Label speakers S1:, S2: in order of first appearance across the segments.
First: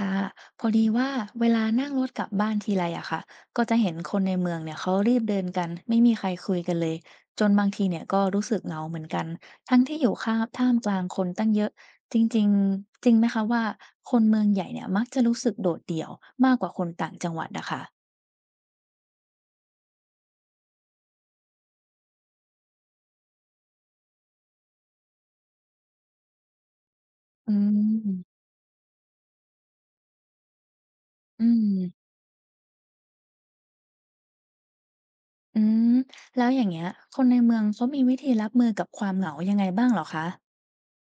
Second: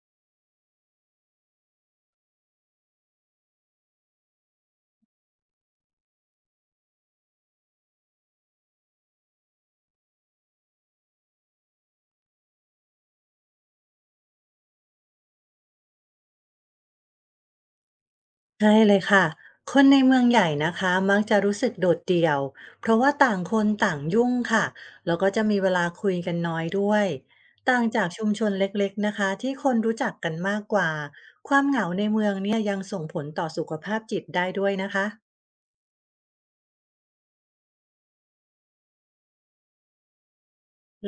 S1: ค่ะพอดีว่าเวลานั่งรถกลับบ้านทีไรอะค่ะก็จะเห็นคนในเมืองเนี่ยเขารีบเดินกันไม่มีใครคุยกันเลยจนบางทีเนี่ยก็รู้สึกเหงาเหมือนกันทั้งที่อยู่ข้าท่ามกลางคนตั้งเยอะจริงๆจริงไหมคะว่าคนเมืองใหญ่เนี่ยมักจะรู้สึกโดดเดี่ยวมากกว่าคนต่างจังหวัดอะค่ะ
S2: ใช่เลยค่ะ คนในเมืองใหญ่นะคะมักจะรู้สึกโดดเดี่ยวเพราะว่าต่างคนต่างยุ่งค่ะแล้วก็จะมีเวลาคุยกันน้อยด้วย
S1: อื
S2: ต่างจากชุม
S1: ม
S2: ชนเล็กๆนะคะที่คนรู้จักกันมากกว่า
S1: อื
S2: ความเหงาใน
S1: ม
S2: เมืองเนี่ยยังส่งผลต่อสุขภาพจิตได้ด้วยนะคะ
S1: อืมแล้วอย่างเงี้ยคนในเมืองเขามีวิธีรับมือกับความเหงายังไงบ้างเหรอคะ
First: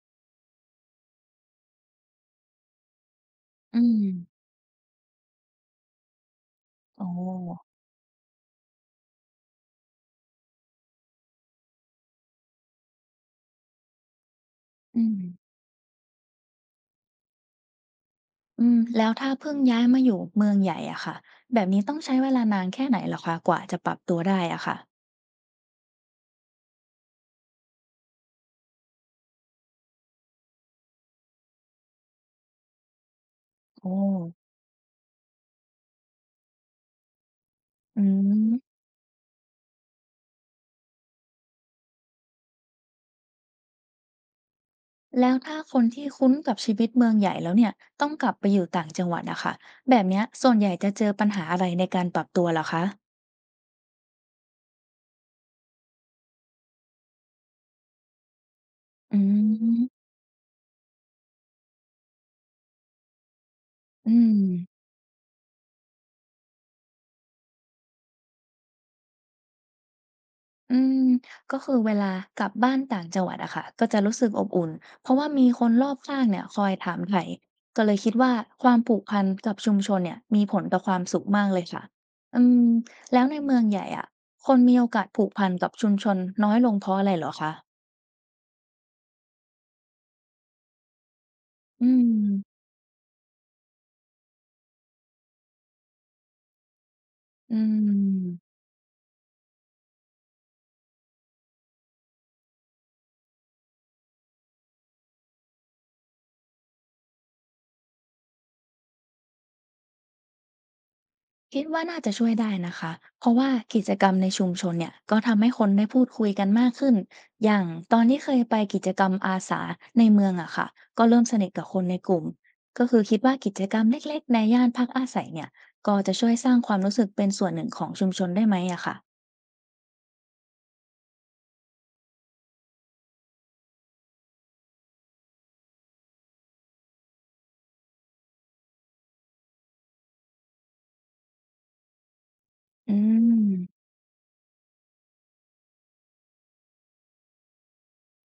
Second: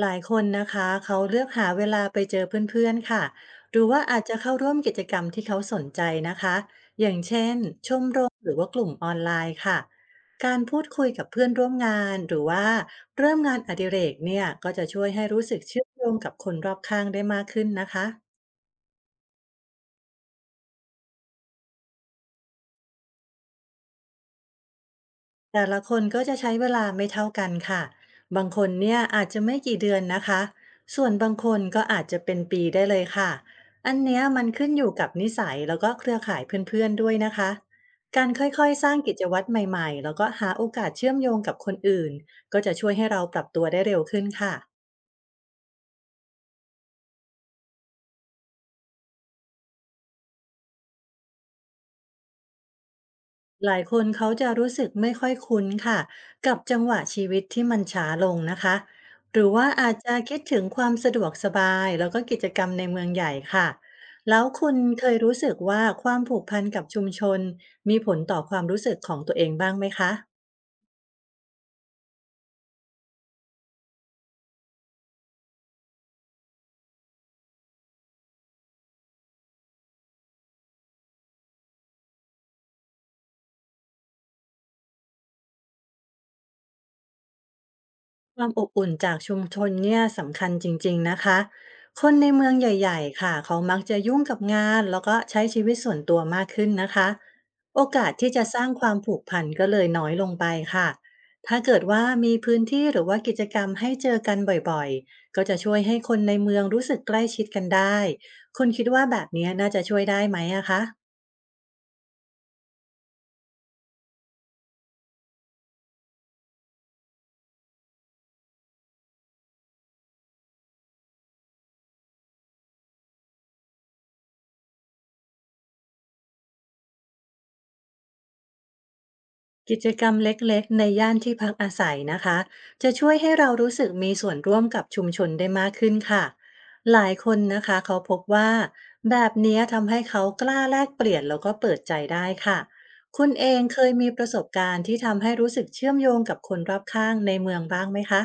S2: หลายคนนะคะเขาเลือกหาเวลาไปเจอเพื่อนๆค่ะห
S1: อื
S2: รือว่าอาจจะ
S1: ม
S2: เข้าร่วมกิจกรรมที่เขาสนใจนะคะ
S1: อ๋อ
S2: อย่างเช่นชมรมหรือว่ากลุ่มออนไลน์ค่ะการพูดคุยกับเพื่อนร่วมงานหรือว่าเริ่มงานอดิเรกเนี่ยก็จะช่
S1: อื
S2: วย
S1: ม
S2: ให้รู้สึกเชื่อมโยงกับคนรอบข้างได้มากขึ้นนะคะ
S1: อืมแล้วถ้าเพิ่งย้ายมาอยู่เมืองใหญ่อะค่ะแบบนี้ต้องใช้เวลานานแค่ไหนเหรอคะกว่าจะปรับตัวได้อะค่ะ
S2: แต่ละคนก็จะใช้เวลาไม่เท่ากันค่ะบางคนเนี่ยอาจจะไม่กี่เดือนนะคะส่วนบางคนก็อาจจะเป็นปีได้เลยค่ะ
S1: โอ้
S2: อันเนี้ยมันขึ้นอยู่กับนิสัยแล้วก็เครือข่ายเพื่อนๆด้วยนะคะ
S1: อื
S2: การค่อย
S1: ม
S2: ๆสร้างกิจวัตรใหม่ๆแล้วก็หาโอกาสเชื่อมโยงกับคนอื่นก็จะช่วยให้เราปรับตัวได้เร็วขึ้นค่ะ
S1: แล้วถ้าคนที่คุ้นกับชีวิตเมืองใหญ่แล้วเนี่ยต้องกลับไปอยู่ต่างจังหวัดอะค่ะแบบเนี้ยส่วนใหญ่จะเจอปัญหาอะไรในการปรับตัวเหรอคะ
S2: หลายคนเขาจะรู้สึกไม่ค่อยคุ้นค่ะกับจังหวะชีวิตที่มันช้าลงนะคะ
S1: อื
S2: หรือว่าอาจ
S1: ม
S2: จะคิดถึงความสะดวกสบายแล้วก็กิจกรรมในเมืองใหญ่ค่ะ
S1: อื
S2: แล้วคุณ
S1: ม
S2: เคยรู้สึกว่าความผูกพันกับชุมชนมีผลต่อความรู้สึกของตัวเองบ้างไหมคะ
S1: อืมก็คือเวลากลับบ้านต่างจังหวัดอะค่ะก็จะรู้สึกอบอุ่นเพราะว่ามีคนรอบข้างเนี่ยคอยถามไถ่ก็เลยคิดว่าความผูกพันกับชุมชนเนี่ยมีผลต่อความสุขมากเลยค่ะอืมแล้วในเมืองใหญ่อะคนมีโอกาสผูกพันกับชุมชนน้อยลงเพราะอะไรเหรอคะ
S2: ความอบอุ่นจากชุมชนเนี่ยสำคัญจริงๆนะคะ
S1: อื
S2: คนในเมือง
S1: ม
S2: ใหญ่ๆค่ะเขามักจะยุ่งกับงานแล้วก็ใช้ชีวิตส่วนตัวมากขึ้นนะคะ
S1: อื
S2: โอกาสที่จะส
S1: ม
S2: ร้างความผูกพันก็เลยน้อยลงไปค่ะถ้าเกิดว่ามีพื้นที่หรือว่ากิจกรรมให้เจอกันบ่อยๆก็จะช่วยให้คนในเมืองรู้สึกใกล้ชิดกันได้คุณคิดว่าแบบเนี้ยน่าจะช่วยได้ไหมอะคะ
S1: คิดว่าน่าจะช่วยได้นะคะเพราะว่ากิจกรรมในชุมชนเนี่ยก็ทำให้คนได้พูดคุยกันมากขึ้น อย่างตอนที่เคยไปกิจกรรมอาสาในเมืองอะค่ะก็เริ่มสนิทกับคนในกลุ่มก็คือคิดว่ากิจกรรมเล็กๆในย่านพักอาศัยเนี่ยก็จะช่วยสร้างความรู้สึกเป็นส่วนหนึ่งของชุมชนได้ไหมอะค่ะ
S2: กิจกรรมเล็กๆ ในย่านที่พักอาศัยนะคะ จะช่วยให้เรารู้สึกมีส่วนร่วมกับชุมชนได้มากขึ้นค่ะ หลายคนนะคะเขาพบว่าแบบเนี้ยทำให้เขากล้าแลกเปลี่ยนแล้วก็เปิดใจได้ค่ะ
S1: อื
S2: คุณเองเค
S1: ม
S2: ยมีประสบการณ์ที่ทำให้รู้สึกเชื่อมโยงกับคนรอบข้างในเมืองบ้างไหมคะ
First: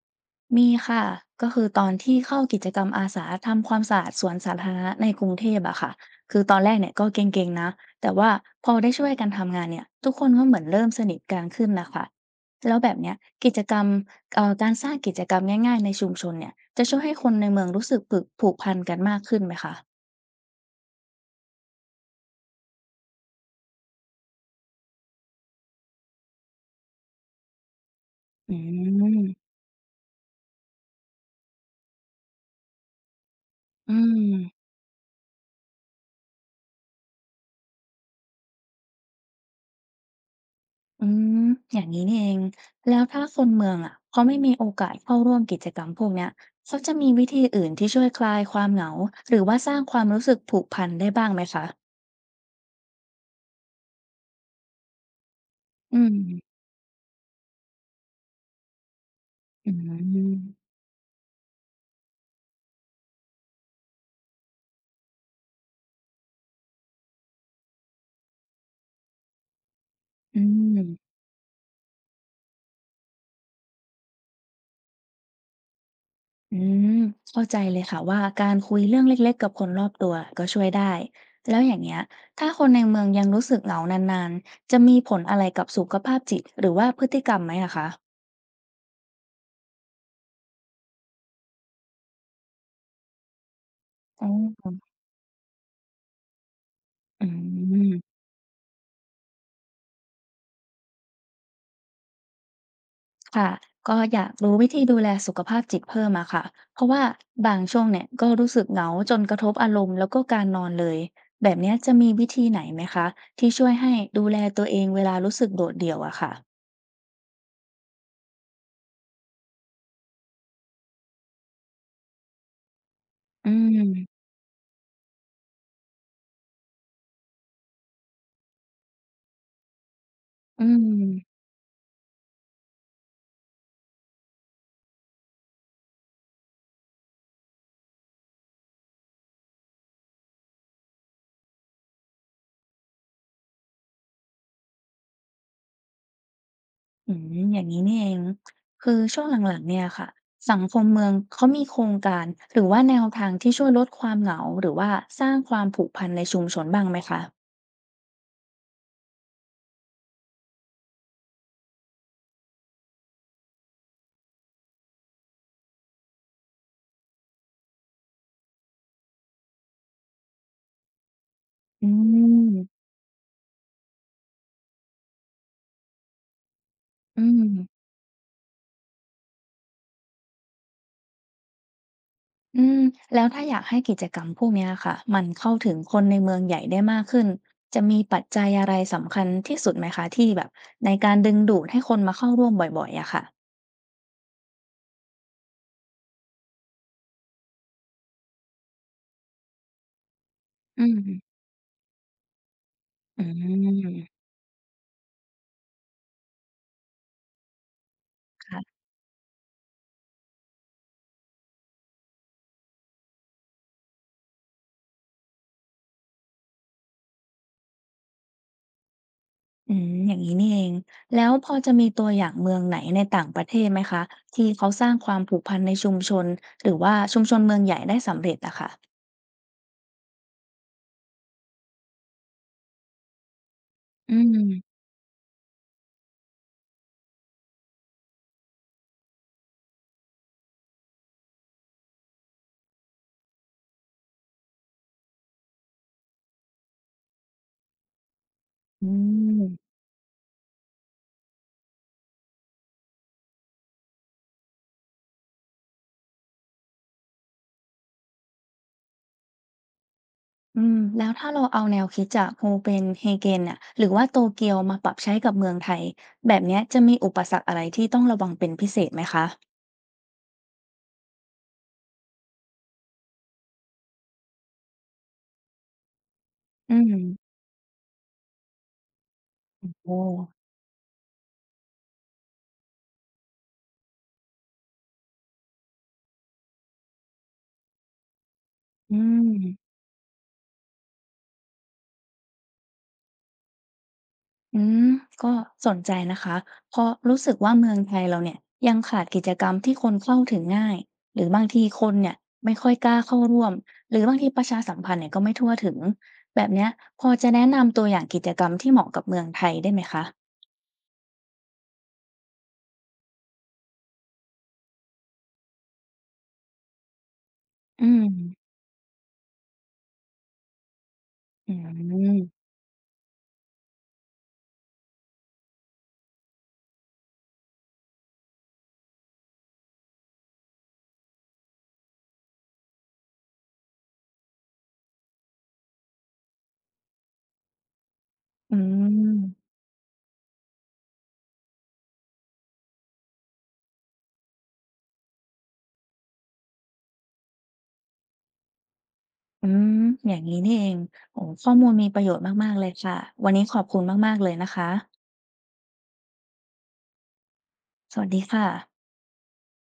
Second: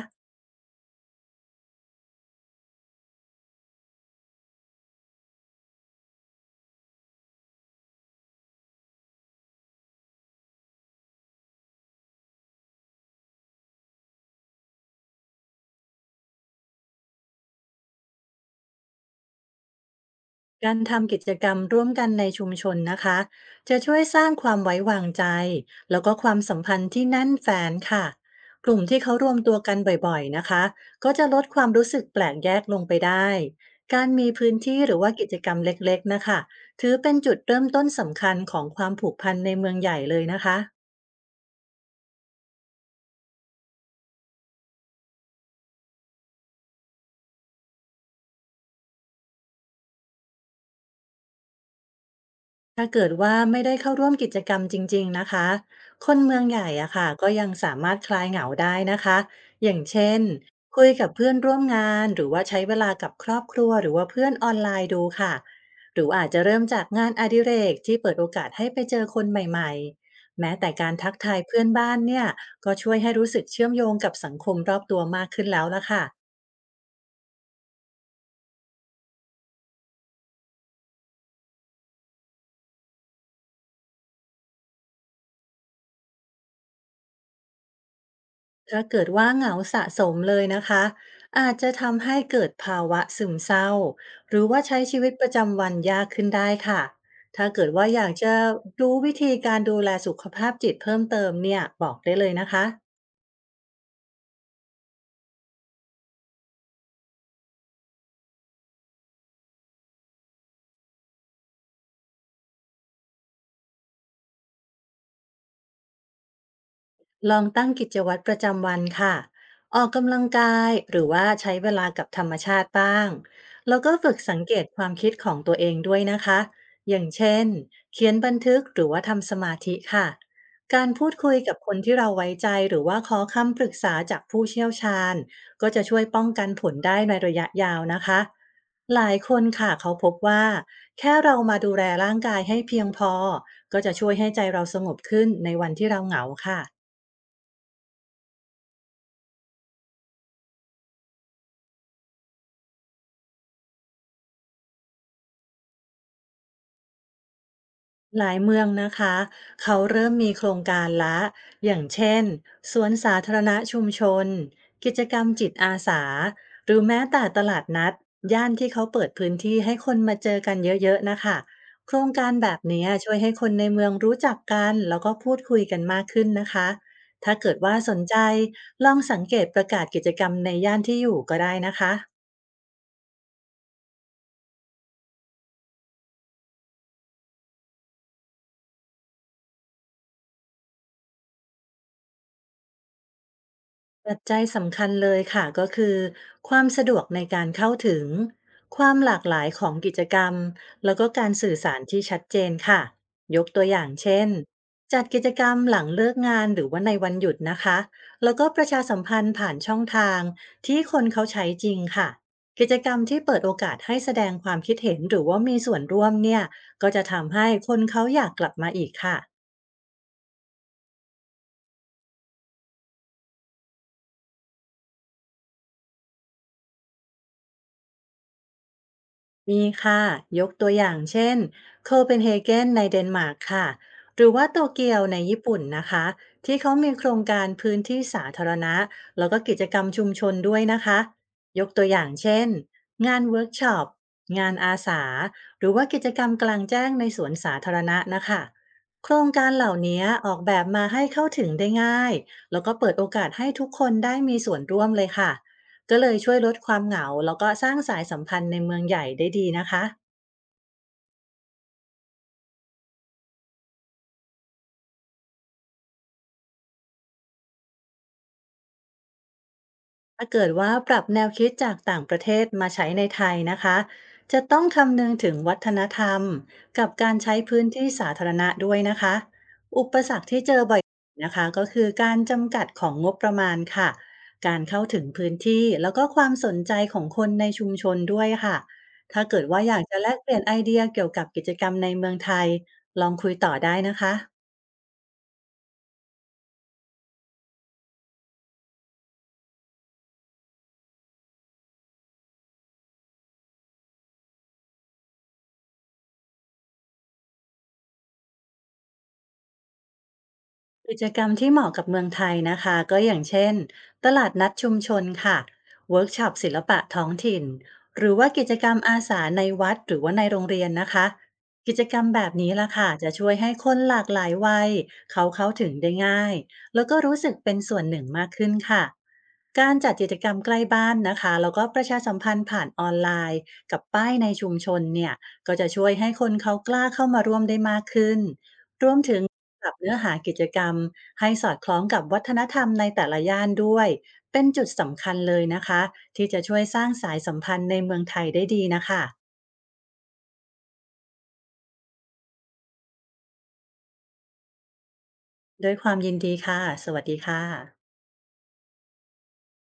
S1: มีค่ะก็คือตอนที่เข้ากิจกรรมอาสาทำความสะอาดสวนสาธารณะในกรุงเทพอะค่ะคือตอนแรกเนี่ยก็เกรงๆนะแต่ว่าพอได้ช่วยกันทำงานเนี่ยทุกคนก็เหมือนเริ่มสนิทกันขึ้นนะคะแล้วแบบเนี้ยกิจกรรมการสร้างกิจกรรมง่ายๆในชุมชนเนี่ยจะช่วยให้คนในเมืองรู้สึกผูกพันกันมากขึ้นไหมคะ
S2: การทำกิจกรรมร่วมกันในชุมชนนะคะจะช่วยสร้างความไว้วางใจแล้วก็ความสัมพันธ์ที่แน่นแฟนค่ะ
S1: อื
S2: กลุ่มที่เขารวมตั
S1: ม
S2: วกันบ่อยๆนะคะก็จะลดความรู้สึกแปลกแยกลงไปได้
S1: อื
S2: การมีพื้น
S1: ม
S2: ที่หรือว่ากิจกรรมเล็กๆนะคะถือเป็นจุดเริ่มต้นสำคัญของความผูกพันในเมืองใหญ่เลยนะคะ
S1: อืมอย่างนี้นี่เองแล้วถ้าคนเมืองอะเขาไม่มีโอกาสเข้าร่วมกิจกรรมพวกเนี้ยเขาจะมีวิธีอื่นที่ช่วยคลายความเหงาหรือว่าสร้างความรู้สึกผูกพันได้บ้างไหมคะ
S2: ถ้าเกิดว่าไม่ได้เข้าร่วมกิจกรรมจริงๆนะคะ
S1: อื
S2: คนเมื
S1: ม
S2: องใหญ่อะค่ะก็ยังสามารถคลายเหงาได้นะคะอ
S1: อื
S2: ย่างเช่
S1: ม
S2: นคุยกับเพื่อนร่วมงานหรือว่าใช้เวลากับครอบครัวหรือว่าเพื่อนออนไลน์ดูค่ะหรืออาจจะเริ่มจากงานอดิเรกที่เปิดโอกาสให้ไปเจอคนใหม่ๆ
S1: อื
S2: แม้แต่
S1: ม
S2: การทักทายเพื่อนบ้านเนี่ยก็ช่วยให้รู้สึกเชื่อมโยงกับสังคมรอบตัวมากขึ้นแล้วละค่ะ
S1: อืมเข้าใจเลยค่ะว่าการคุยเรื่องเล็กๆกับคนรอบตัวก็ช่วยได้ แล้วอย่างเงี้ยถ้าคนในเมืองยังรู้สึกเหงานานๆจะมีผลอะไรกับสุขภาพจิตหรือว่าพฤติกรรมไหมอะคะ
S2: ถ้าเกิดว่าเหงาสะสมเลยนะคะอาจจะทำให้เกิดภาวะซึมเศร้า
S1: อ๋
S2: หรือว่าใช้
S1: อ
S2: ชีวิตประจำวันยากขึ้นได้ค่ะ
S1: อื
S2: ถ้าเกิดว่าอยาก
S1: ม
S2: จะรู้วิธีการดูแลสุขภาพจิตเพิ่มเติมเนี่ยบอกได้เลยนะคะ
S1: ค่ะก็อยากรู้วิธีดูแลสุขภาพจิตเพิ่มอะค่ะเพราะว่าบางช่วงเนี่ยก็รู้สึกเหงาจนกระทบอารมณ์แล้วก็การนอนเลยแบบเนี้ยจะมีวิธีไหนไหมคะที่ช่วยให้ดูแลตัวเองเวลารู้สึกโดดเดี่ยวอะค่ะ
S2: ลองตั้งกิจวัตรประจำวันค่ะ ออกกำลังกายหรือว่าใช้เวลากับธรรมชาติบ้าง
S1: อื
S2: แล้วก็ฝึก
S1: ม
S2: สังเกตความคิดของตัวเองด้วยนะคะอย่างเช่นเขียนบันทึกหรือว่าทำสมาธิค่ะ
S1: อื
S2: การพูดคุย
S1: ม
S2: กับคนที่เราไว้ใจหรือว่าขอคำปรึกษาจากผู้เชี่ยวชาญก็จะช่วยป้องกันผลได้ในระยะยาวนะคะหลายคนค่ะเขาพบว่าแค่เรามาดูแลร่างกายให้เพียงพอก็จะช่วยให้ใจเราสงบขึ้นในวันที่เราเหงาค่ะ
S1: อืมอย่างนี้นี่เองคือช่วงหลังๆเนี่ยค่ะสังคมเมืองเขามีโครงการหรือว่าแนวทางที่ช่วยลดความเหงาหรือว่าสร้างความผูกพันในชุมชนบ้างไหมคะ
S2: หลายเมืองนะคะเขาเริ่มมีโครงการละอย่างเช่นสวนสาธารณะชุมชนกิจกรรมจิตอาสาหรือแม้แต่ตลาดนัดย่านที่เขาเปิดพื้นที่ให้คนมาเจอกันเยอะๆนะคะ
S1: อื
S2: โครงการแบบนี้
S1: ม
S2: ช่วยให้คนในเมืองรู้จักกันแล้วก็พูดคุยกันมากขึ้นนะคะ
S1: อื
S2: ถ้า
S1: ม
S2: เกิดว่าสนใจลองสังเกตประกาศกิจกรรมในย่านที่อยู่ก็ได้นะคะ
S1: อืมแล้วถ้าอยากให้กิจกรรมพวกเนี้ยค่ะมันเข้าถึงคนในเมืองใหญ่ได้มากขึ้นจะมีปัจจัยอะไรสำคัญที่สุดไหมคะที่แบบในการดึงดูดให้คนมาเข้าร่วมบ่อยๆอะค่ะ
S2: ปัจจัยสำคัญเลยค่ะก็คือความสะดวกในการเข้าถึงความหลากหลายของกิจกรรม
S1: อื
S2: แล้วก็การ
S1: ม
S2: สื่อสารที่ชัดเจนค่ะ
S1: อื
S2: ยกตัวอย่างเช่
S1: ม
S2: นจัดกิจกรรมหลังเลิกงานหรือว่าในวันหยุดนะคะแล้วก็ประ
S1: ค่ะ
S2: ชาสัมพันธ์ผ่านช่องทางที่คนเขาใช้จริงค่ะกิจกรรมที่เปิดโอกาสให้แสดงความคิดเห็นหรือว่ามีส่วนร่วมเนี่ยก็จะทำให้คนเขาอยากกลับมาอีกค่ะ
S1: อืมอย่างงี้นี่เองแล้วพอจะมีตัวอย่างเมืองไหนในต่างประเทศไหมคะที่เขาสร้างความผูกพันในชุมชนหรือว่าชุมชนเมืองใหญ่ได้สำเร็จอะค่ะ
S2: มีค่ะยกตัวอย่างเช่นโคเปนเฮเกนในเดนมาร์กค่ะ
S1: อื
S2: หรือว่าโต
S1: ม
S2: เกียวในญี่ปุ่นนะคะที่เขามีโครงการพื้นที่สาธารณะแล้วก็กิจกรรมชุมชนด้วยนะคะยกตัวอย่างเช่นงานเวิร์กช็อปงานอาสาหรือว่ากิจกรรมกลางแจ้งในสวนสาธารณะนะคะ
S1: อื
S2: โครงการเหล่า
S1: ม
S2: นี้ออกแบบมาให้เข้าถึงได้ง่ายแล้วก็เปิดโอกาสให้ทุกคนได้มีส่วนร่วมเลยค่ะ ก็เลยช่วยลดความเหงาแล้วก็สร้างสายสัมพันธ์ในเมืองใหญ่ได้ดีนะคะ
S1: อืมแล้วถ้าเราเอาแนวคิดจาก c ฮเ e n เ a เ e นเนี่ยหรือว่าโตเกียวมาปรับใช้กับเมืองไทยแบบเนี้ยจะมีอุปสรรคอะไรที่ต้องระวังเป็นพิเศษไหมคะ
S2: ถ้าเกิดว่าปรับแนวคิดจากต่างประเทศมาใช้ในไทยนะคะจะต้องคำนึงถึงวัฒนธรรม
S1: อื
S2: กับ
S1: ม
S2: การใช้พื้นที่สาธารณะด้วยนะคะอุป
S1: โอ้
S2: สรรคที่เจอบ่อยนะคะก็คือการจำกัดของงบประมาณค่ะการเข้าถึงพื้นที่แล้วก็ความสนใจของคนในชุมชนด้วยค่ะ
S1: อื
S2: ถ้าเกิดว่าอ
S1: ม
S2: ยากจะแลกเปลี่ยนไอเดียเกี่ยวกับกิจกรรมในเมืองไทยลองคุยต่อได้นะคะ
S1: อืมก็สนใจนะคะเพราะรู้สึกว่าเมืองไทยเราเนี่ยยังขาดกิจกรรมที่คนเข้าถึงง่ายหรือบางทีคนเนี่ยไม่ค่อยกล้าเข้าร่วมหรือบางทีประชาสัมพันธ์เนี่ยก็ไม่ทั่วถึงแบบเนี้ยพอจะแนะนำตัวอย่างกิจกรรมที่เหมาะกับเมืองไทยได้ไหมคะ
S2: กิจกรรมที่เหมาะกับเมืองไทยนะคะก็อย่างเช่นตลาดนัดชุมชนค่ะเวิร์กช็อปศิลปะท้องถิ่น
S1: อื
S2: ห
S1: ม
S2: รือว่ากิจกรรมอาสาในวัดหรือว่าในโรงเรียนนะคะ
S1: อื
S2: กิจกรรม
S1: ม
S2: แบบนี้ล่ะค่ะจะช่วยให้คนหลากหลายวัยเขาเข้าถึงได้ง่ายแล้วก็รู้สึกเป็นส่วนหนึ่งมากขึ้นค่ะการจัดกิจกรรมใกล้บ้านนะคะแล้วก็ประชาสัมพันธ์ผ่านออนไลน์กับป้ายในชุมชนเนี่ยก็จะช่วยให้คนเขากล้าเข้ามาร่วมได้มากขึ้น
S1: อื
S2: ถึง
S1: ม
S2: ปรับเนื้อหากิจกรรมให้สอดคล้องกับวัฒนธรรมในแต่ละย่านด้วยเป็นจุดสำคัญเลยนะคะที่จะช่วยสร้างสายสัมพันธ์ในเมืองไทยได้ดีนะคะ
S1: อืมอย่างนี้นี่เองโอ้ข้อมูลมีประโยชน์มากๆเลยค่ะ วันนี้ขอบคุณมากๆเลยนะคะ
S2: ด้วยความยินดีค่ะสวัสดีค่ะ
S1: สวัสดีค่ะ